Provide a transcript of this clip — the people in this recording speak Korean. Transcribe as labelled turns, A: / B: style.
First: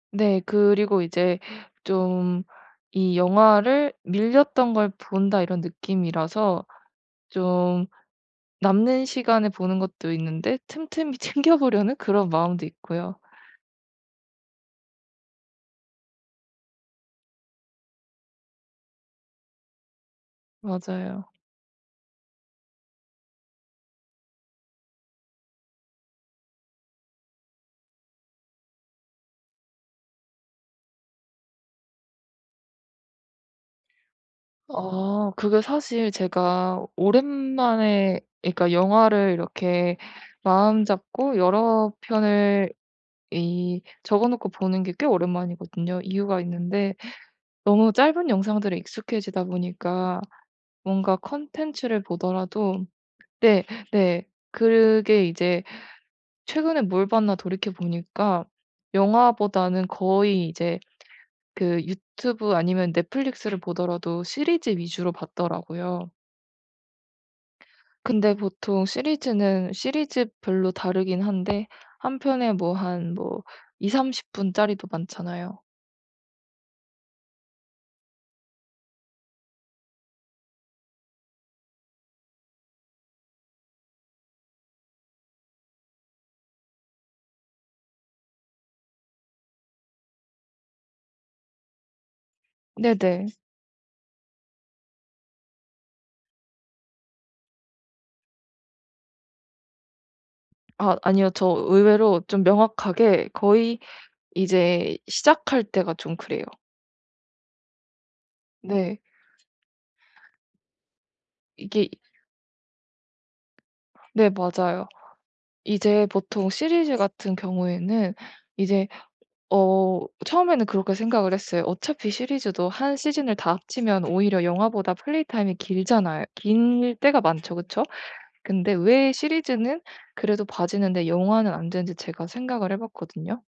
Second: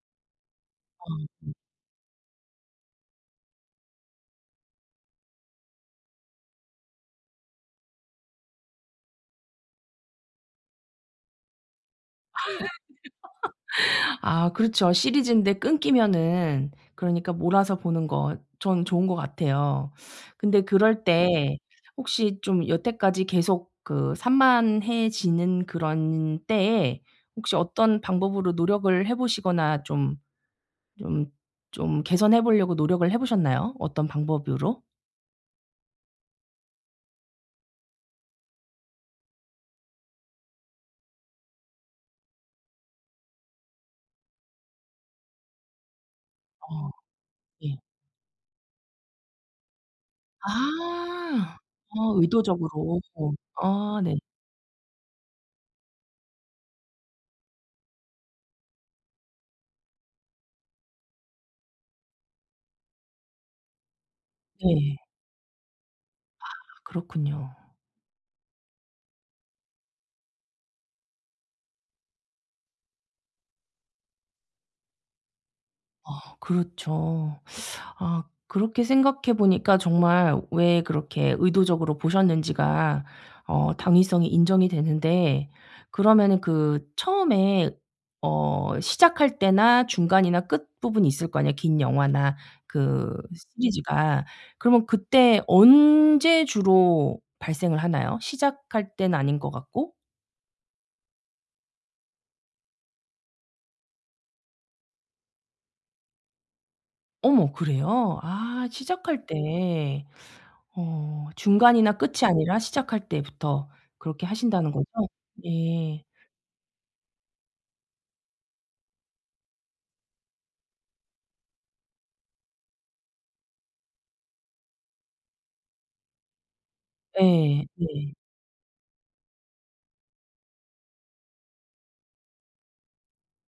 A: 네. 그리고 이제
B: 아.
A: 좀 이 영화를 '밀렸던 걸 본다.' 이런 느낌이라서 좀 남는 시간에 보는 것도 있는데 틈틈이 챙겨 보려는 그런 마음도 있고요.
B: 아 그렇죠. 시리즈인데 끊기면은 그러니까 몰아서 보는 거 전 좋은 것 같아요. 근데 그럴
A: 맞아요.
B: 때 혹시 좀 여태까지 계속 그 산만해지는 그런 때에 혹시 어떤 방법으로 노력을 해 보시거나 좀 좀 좀 개선해 보려고 노력을 해 보셨나요 어떤 방법으로?
A: 아. 그게 사실 제가 오랜만에 예 그러니까 영화를 이렇게 마음잡고 여러 편을 이 적어놓고 보는 게 꽤 오랜만이거든요. 이유가
B: 어.
A: 있는데
B: 예.
A: 너무 짧은 영상들에 익숙해지다 보니까 뭔가
B: 아.
A: 컨텐츠를
B: 어
A: 보더라도
B: 의도적으로.
A: 네
B: 아 네.
A: 네. 그게 이제 '최근에 뭘 봤나.' 돌이켜 보니까 영화보다는 거의 이제 그 유튜브 아니면 넷플릭스를 보더라도 시리즈
B: 네.
A: 위주로 봤더라고요.
B: 아 그렇군요.
A: 근데 보통 시리즈는 시리즈별로 다르긴 한데 1 편에 뭐 한 뭐 20~30 분 짜리도 많잖아요.
B: 아 그렇죠. 아 그렇게 생각해 보니까 정말 왜 그렇게 의도적으로 보셨는지가 어 당위성이 인정이 되는데 그러면은 그 처음에 어 시작할 때나 중간이나 끝부분이 있을 거 아니에요 긴 영화나 그
A: 네네.
B: 시리즈가. 그러면 그때 언제 주로 발생을 하나요? 시작할 때는 아닌 것 같고?
A: 아 아니요. 저 의외로 좀 명확하게 거의 이제 시작할 때가 좀 그래요.
B: 어머 그래요? 아
A: 네.
B: 시작할 때. 어
A: 이게
B: 중간이나 끝이 아니라 시작할 때부터 그렇게
A: 네
B: 하신다는 거죠?
A: 맞아요.
B: 예.
A: 이제 보통 시리즈 같은 경우에는 이제 어 처음에는 그렇게 생각을 했어요. 어차피 시리즈도 1 시즌을 다 합치면 오히려 영화보다 플레이 타임이 길잖아 길 때가 많죠.
B: 예.
A: 그쵸?
B: 네.
A: 근데 왜 시리즈는 그래도 봐지는데 영화는 안 되는지 제가 생각을 해 봤거든요?